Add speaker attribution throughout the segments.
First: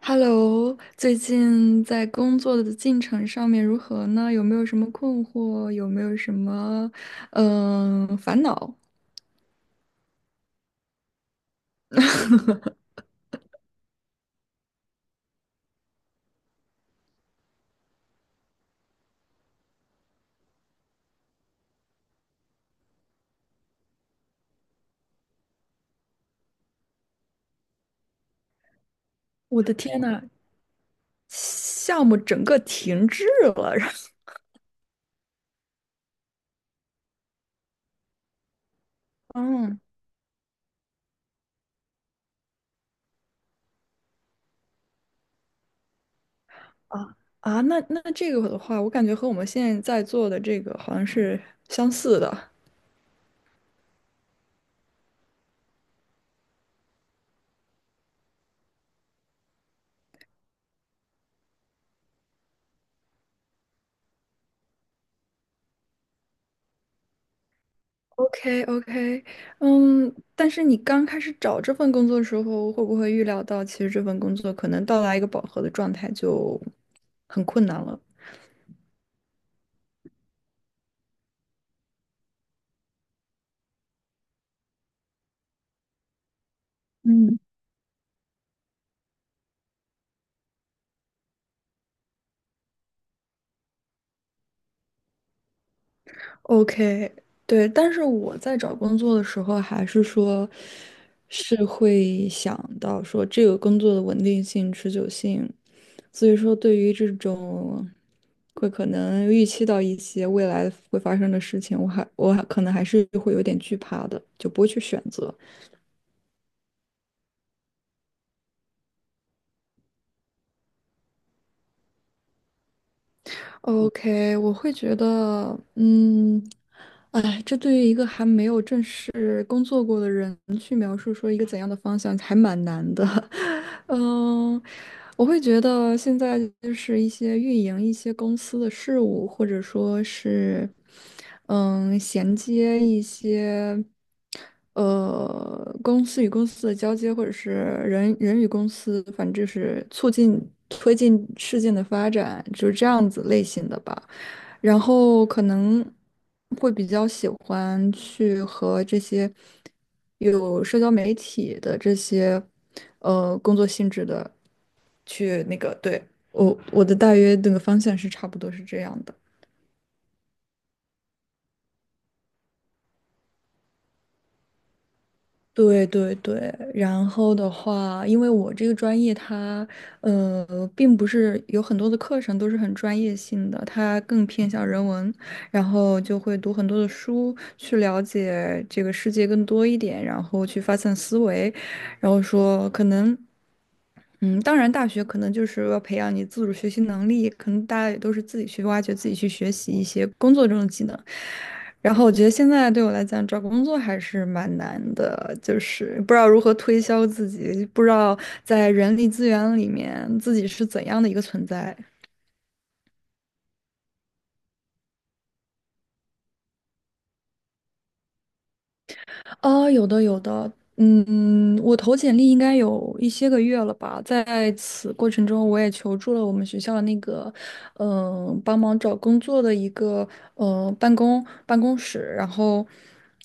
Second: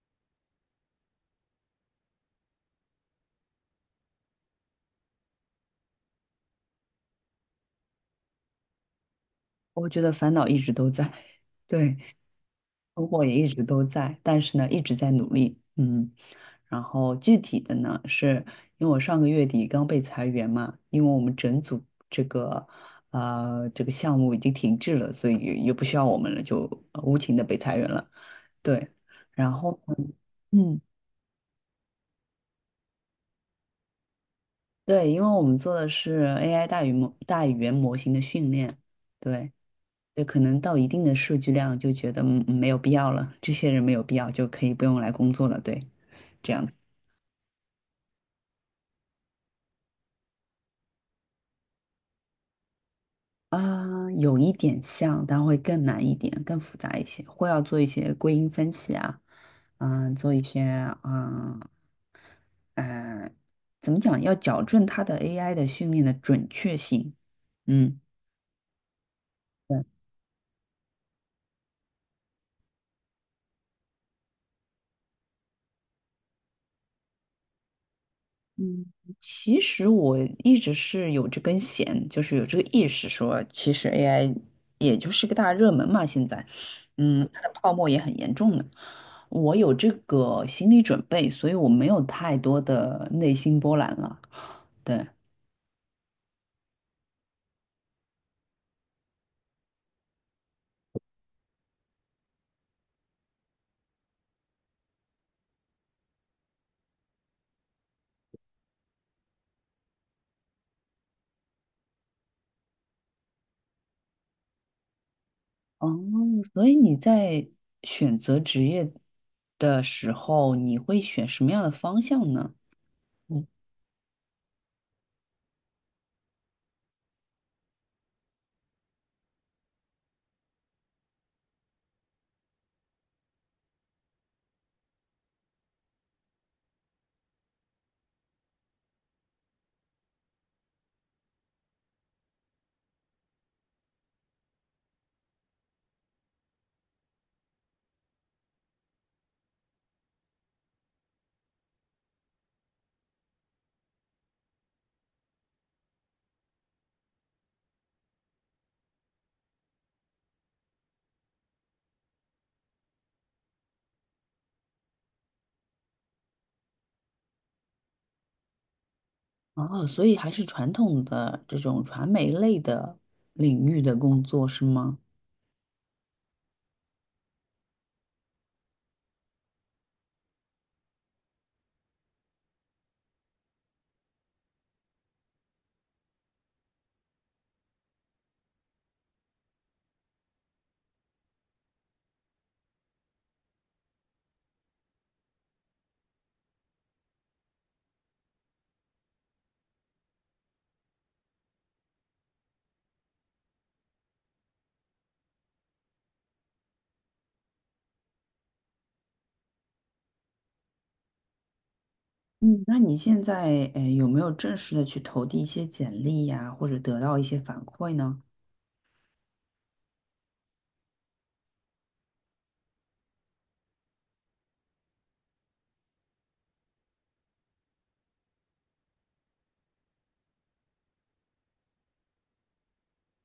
Speaker 1: Hello，最近在工作的进程上面如何呢？有没有什么困惑？有没有什么烦恼？
Speaker 2: 我觉得烦恼一直都在，对，困惑也一直都在，但是呢，一直在努力，嗯。然后具体的呢，是因为我上个月底刚被裁员嘛，因为我们整组这个这个项目已经停滞了，所以也不需要我们了，就无情的被裁员了。对，然
Speaker 1: 我的
Speaker 2: 后呢
Speaker 1: 天呐，
Speaker 2: 嗯，
Speaker 1: 项目整个停滞了。然后
Speaker 2: 对，因为我们做的是 AI 大语言模型的训练，对，
Speaker 1: 嗯，
Speaker 2: 对，可能到一定的数据量就觉得没有必要了，这些人没有必要就可以不用来工作了，对，这样子。
Speaker 1: 啊啊，那这个的话，我感觉和我们现在在做的这个好像是相似的。
Speaker 2: 啊，有一点像，但会更难一点，更复杂一些，会要做一些归因分析啊，嗯，做一些嗯嗯，怎么讲，要矫正它的 AI 的训练的准确性，嗯，
Speaker 1: OK OK，嗯，但是你刚开始找这份工作的时候，会不会预料到其实这份工作可能到达一个饱和的状态就很困难了？
Speaker 2: 嗯，其实我一直是有这根弦，就是有这个意识说，其实 AI 也就是个大热门嘛，现在，嗯，
Speaker 1: 嗯。
Speaker 2: 它的泡沫也很严重的。我有这个心理准备，所以我没有太多的内心波澜了。对，
Speaker 1: OK，对，但是我在找工作的时候，还是说，是会想到说这个工作的稳定性、持久性，所以说对于这种会可能预期到一些未来会发生的事情，我还可能还是会有点惧怕的，就不会去选择。
Speaker 2: 哦，所以你在选择职业的时候，你会选什么样的方向呢？嗯，
Speaker 1: OK，我会觉得，哎，这对于一个还没有正式工作过的人去描述说一个怎样的方向，还蛮难的。嗯，我会觉得现在就是一些运营一些公司的事务，或者说是，衔接一些。公司与公司的交接，或者是人与公司，反正就是促进推进事件的发展，就是这样子类型的吧。然后可能会比较喜欢去和这些有社交媒体的这些工作性质的去那个，对，我的大约那个方向是差不多是这样的。
Speaker 2: 哦，所以还是传统的这种传媒类的领域的工作是吗？
Speaker 1: 对对对，然后的话，因为我这个专业它，并不是有很多的课程都是很专业性的，它更偏向人文，然后就会读很多的书去了解这个世界更多一点，然后去发散思维，然后说可能。当然，大学可能就是要培养你自主学习能力，可能大家也都是自己去挖掘、自己去学习一些工作中的技能。然后我觉得现在对我来讲，找工作还是蛮难的，就是不知道如何推销自己，不知道在人力资源里面自己是怎样的一个存在。
Speaker 2: 嗯，那你现在有没有正式的去投递一些简历呀，或者得到一些反馈呢？
Speaker 1: 啊，有的有的，我投简历应该有一些个月了吧，在此过程中，我也求助了我们学校的那个，帮忙找工作的一个，办公室，然后，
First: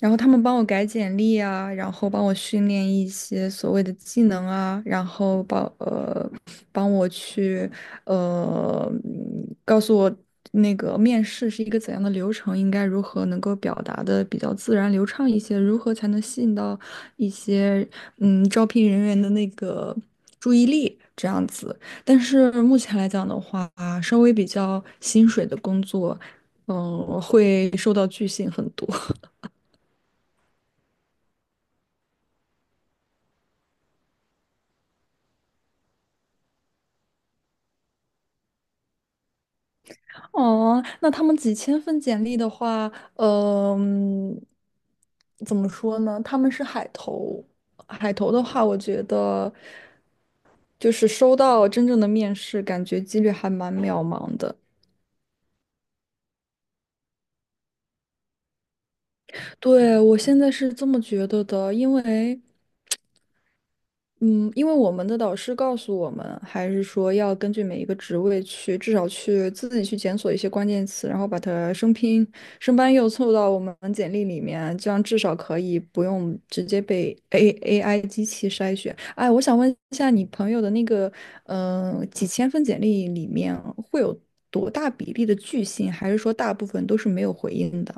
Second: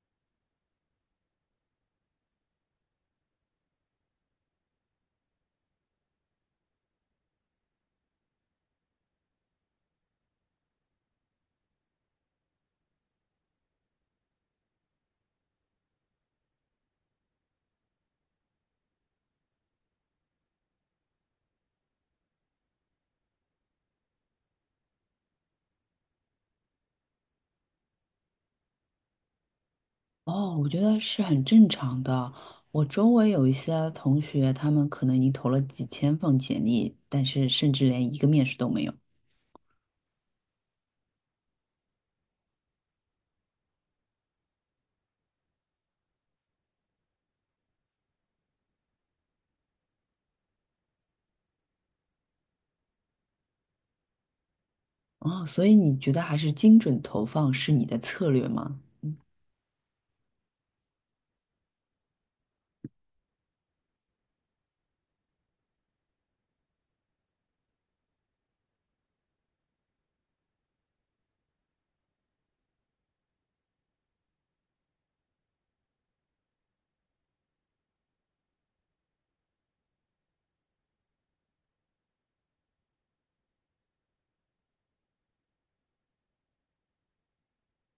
Speaker 1: 然后他们帮我改简历啊，然后帮我训练一些所谓的技能啊，然后帮我去告诉我。那个面试是一个怎样的流程，应该如何能够表达的比较自然流畅一些，如何才能吸引到一些招聘人员的那个注意力这样子。但是目前来讲的话，稍微比较薪水的工作，会受到拒信很多。
Speaker 2: 哦，我觉得是很正常的。我周围有一些同学，他们可能已经投了几千份简历，但是甚至连一个面试都没有。
Speaker 1: 哦，那他们几千份简历的话，嗯、怎么说呢？他们是海投，海投的话，我觉得就是收到真正的面试，感觉几率还蛮渺茫的。
Speaker 2: 哦，所以你觉得还是精准投放是你的策略吗？
Speaker 1: 对，我现在是这么觉得的，因为。嗯，因为我们的导师告诉我们，还是说要根据每一个职位去，至少去自己去检索一些关键词，然后把它生拼、生搬硬凑到我们简历里面，这样至少可以不用直接被 AI 机器筛选。哎，我想问一下，你朋友的那个，几千份简历里面会有多大比例的拒信，还是说大部分都是没有回应的？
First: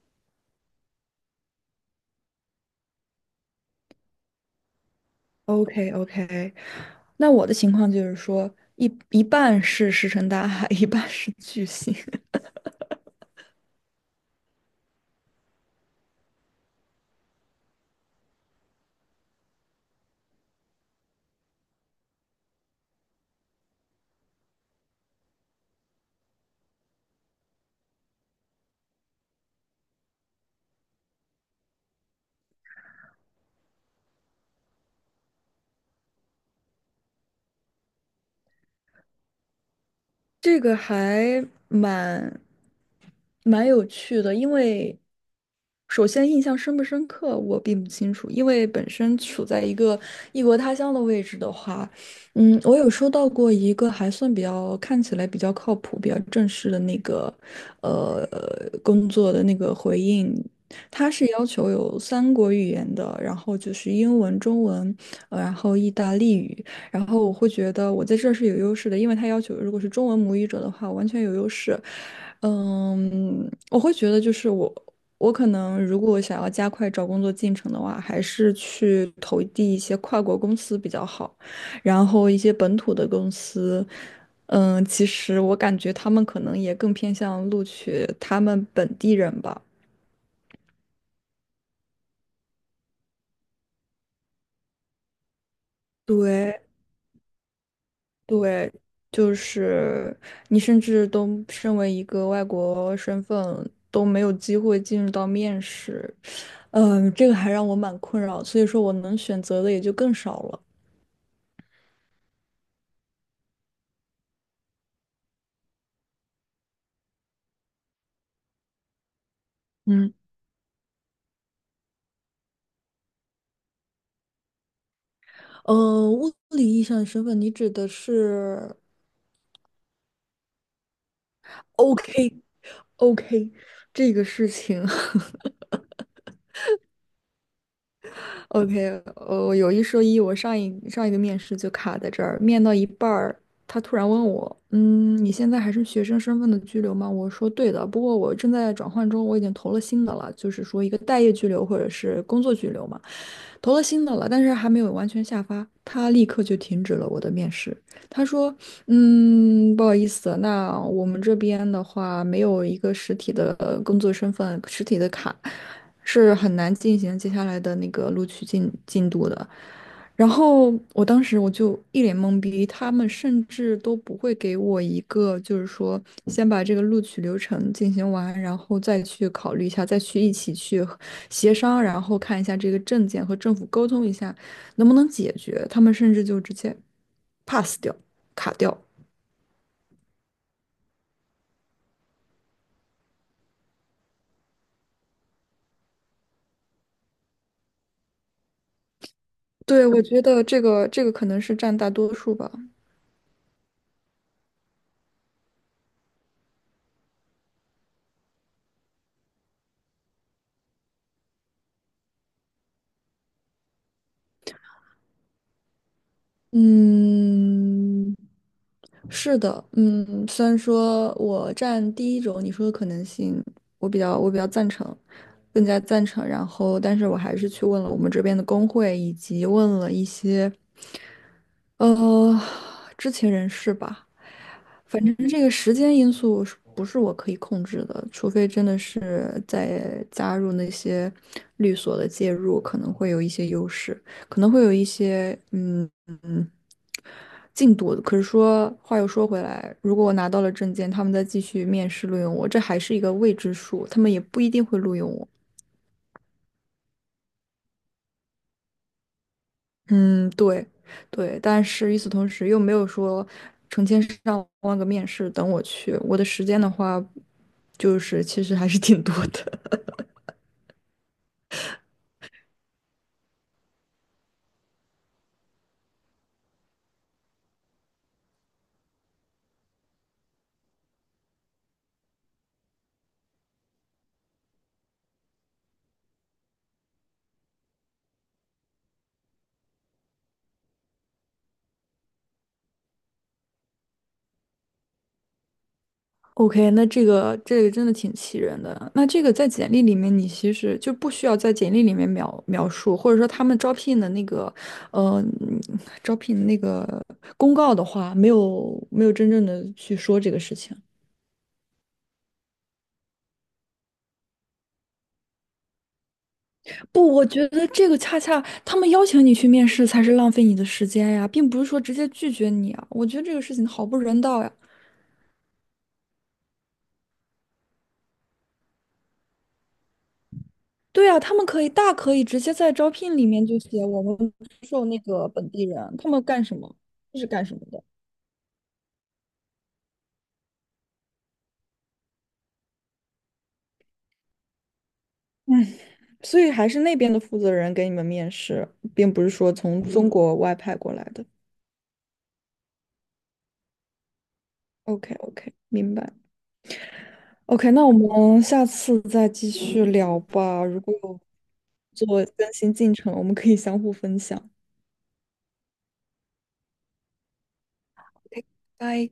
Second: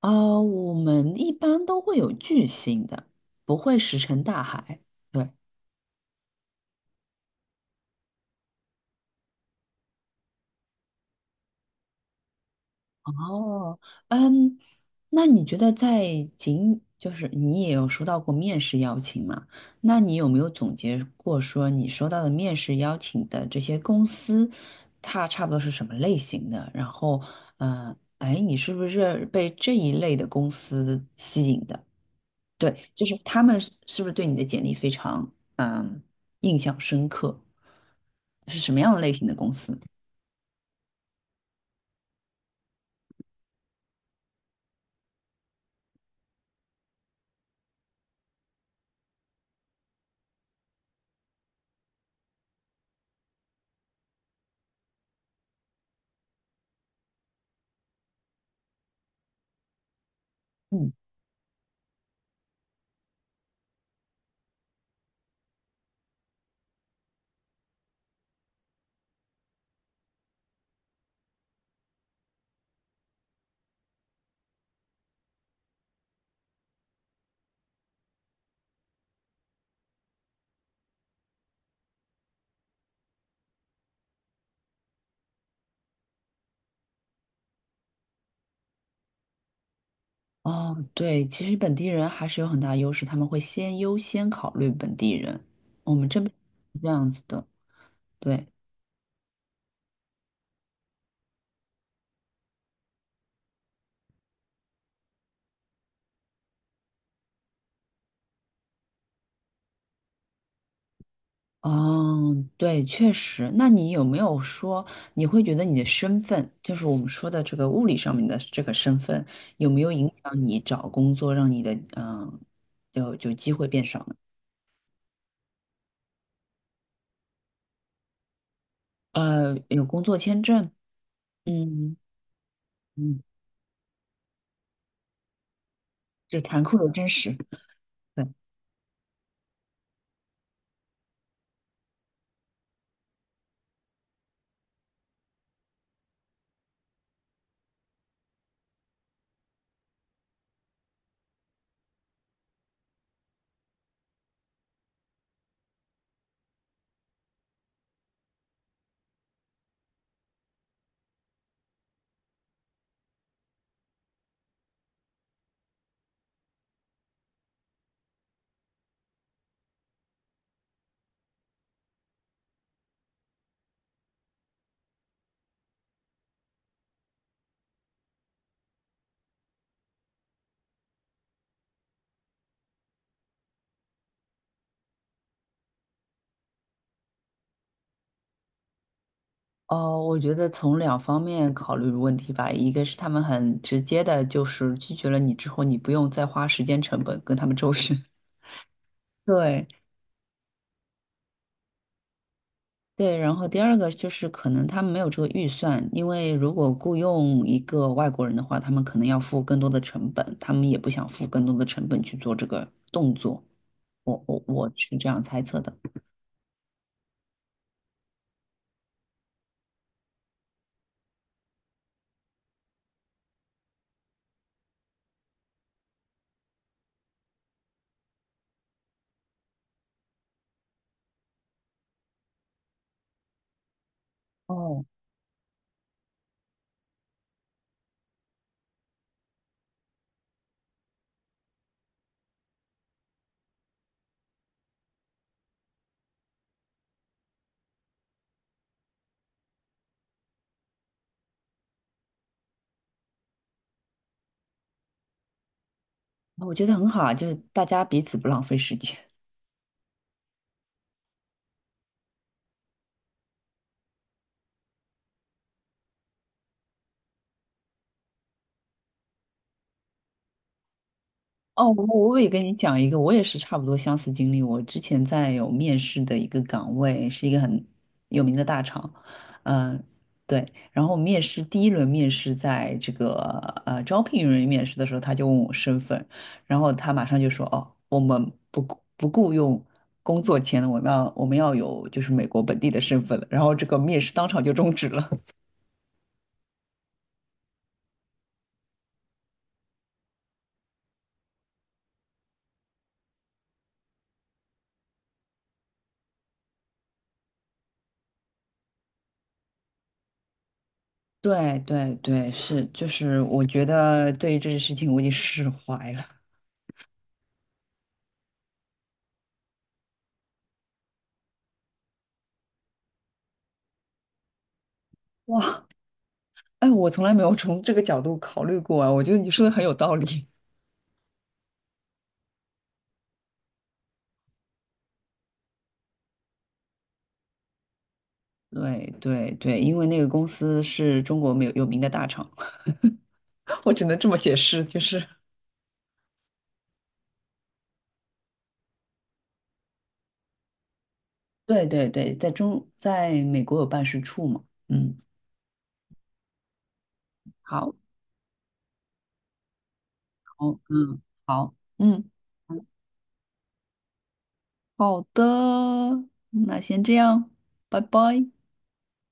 Speaker 2: 啊、我们一般都会有巨星的，不会石沉大海。对。
Speaker 1: OK OK，那我的情况就是说，一半是石沉大海，一半是巨星。
Speaker 2: 哦，嗯，那你觉得在仅就是你也有收到过面试邀请嘛？那你有没有总结过说你收到的面试邀请的这些公司，它差不多是什么类型的？然后，嗯、哎，你是不是被这一类的公司吸引的？对，就是他们是不是对你的简历非常印象深刻？是什么样的类型的公司？
Speaker 1: 这个还蛮有趣的，因为首先印象深不深刻我并不清楚，因为本身处在一个异国他乡的位置的话，我有收到过一个还算比较看起来比较靠谱、比较正式的那个呃工作的那个回应，
Speaker 2: 嗯。
Speaker 1: 他是要求有三国语言的，然后就是英文、中文，然后意大利语。然后我会觉得我在这儿是有优势的，因为他要求如果是中文母语者的话，我完全有优势。我会觉得就是我可能如果想要加快找工作进程的话，还是去投递一些跨国公司比较好，然后一些本土的公司。其实我感觉他们可能也更偏向录取他们本地人吧。
Speaker 2: 哦，对，其实本地人还是有很大优势，他们会先优先考虑本地人。我们这边
Speaker 1: 对，
Speaker 2: 是这样子的，对，
Speaker 1: 对，就是你甚至都身为一个外国身份都没有机会进入到面试，这个还让我蛮困扰，所以说我能选择的也就更少了。
Speaker 2: 哦，对，确实。那你有没有说，你会觉得你的身份，就是我们说的这个物理上面的这个身份，有没有影
Speaker 1: 嗯，
Speaker 2: 响你找工作，让你的嗯，有就机会变少呢？
Speaker 1: 物理意义上的身份，你指的是
Speaker 2: 呃，有工作签证，嗯
Speaker 1: OK
Speaker 2: 嗯，
Speaker 1: OK 这个事情。
Speaker 2: 这残酷的真实。对。
Speaker 1: OK，有一说一，我上一个面试就卡在这儿，面到一半儿，他突然问我，你现在还是学生身份的居留吗？我说对的，不过我正在转换中，我已经投了新的了，就是说一个待业居留或者是工作居留嘛，投了新的了，但是还没有完全下发，他立刻就停止了我的面试。他说：不好意思，那我们这边的话没有一个实体的工作身份、实体的卡，是很难进行接下来的那个录取进度的。”然后我当时我就一脸懵逼，他们甚至都不会给我一个，就是说先把这个录取流程进行完，然后再去考虑一下，再去一起去协商，然后看一下这个证件和政府沟通一下。能不能解决，他们甚至就直接 pass 掉、卡掉。
Speaker 2: 哦，我觉得从两方面考虑问题吧，一个是他们很直接的，就是拒绝了你之后，你不用再花时间成本跟他们周旋。对
Speaker 1: 对，我觉得这个可能是占大多数吧。
Speaker 2: 对，然后第二个就是可能他们没有这个预算，因为如果雇佣一个外国人的话，他们可能要付更多的成本，他们也不想付更多的成本去做这个动作。我是这样猜测的。
Speaker 1: 嗯，是的，虽然说我占第一种你说的可能性，我比较赞成，更加赞成。然后，但是我还是去问了我们这边的工会，以及问了一些呃知情人士吧。
Speaker 2: 哦，
Speaker 1: 觉得这个时间因素是不是我可以控制的？除非真的是在加入那些律所的介入，可能会有一些优势，可能会有一些嗯进度。可是说话又说回来，如果我拿到了证件，他们再继续面试录用我，这还是一个未知数，他们也不一定会录用我。
Speaker 2: 我觉得很好啊，就是大家彼此不浪费时间。
Speaker 1: 嗯，对，对，但是与此同时又没有说成千上万个面试等我去，我的时间的话，就是其实还是挺多的。
Speaker 2: 哦，我也跟你讲一个，我也是差不多相似经历。我之前在有面试的一个岗位，是一个很有名的大厂，嗯、对。然后面试第一轮面试，在这个招聘人员面试的时候，他就问我身份，然后他马上就说：“哦，我们不雇佣工作签的，我们要有就是美国本地的身份了。”然后这个面试当场就终止了。
Speaker 1: OK，那这个真的挺气人的。那这个在简历里面，你其实就不需要在简历里面描述，或者说他们招聘的那个，呃，嗯招聘那个公告的话，没有真正的去说这个事情。
Speaker 2: 对对对，是，就是我觉得对于这件事情我已经释怀了。
Speaker 1: 不，我觉得这个恰恰他们邀请你去面试才是浪费你的时间呀，并不是说直接拒绝你啊。我觉得这个事情好不人道呀。
Speaker 2: 哇，哎，我从来没有从这个角度考虑过啊，我觉得你说的很有道理。
Speaker 1: 对呀，他们可以大可以直接在招聘里面就写我们是干什么的，
Speaker 2: 对对对，因为那个公司是中国没有有名的大厂，我只能这么解释，就是，
Speaker 1: 所以还是那边的负责人给你们面试，并不是说从中国外派过来的。
Speaker 2: 对对对，在美国有办事处嘛，嗯，
Speaker 1: OK OK，明白。OK，
Speaker 2: 好，
Speaker 1: 那我们下次再继续聊
Speaker 2: 好，
Speaker 1: 吧。如果
Speaker 2: 嗯，
Speaker 1: 有
Speaker 2: 好，嗯，
Speaker 1: 做更新进程，我们可以相互分享。
Speaker 2: 好的，那先这样，拜拜。
Speaker 1: OK，拜。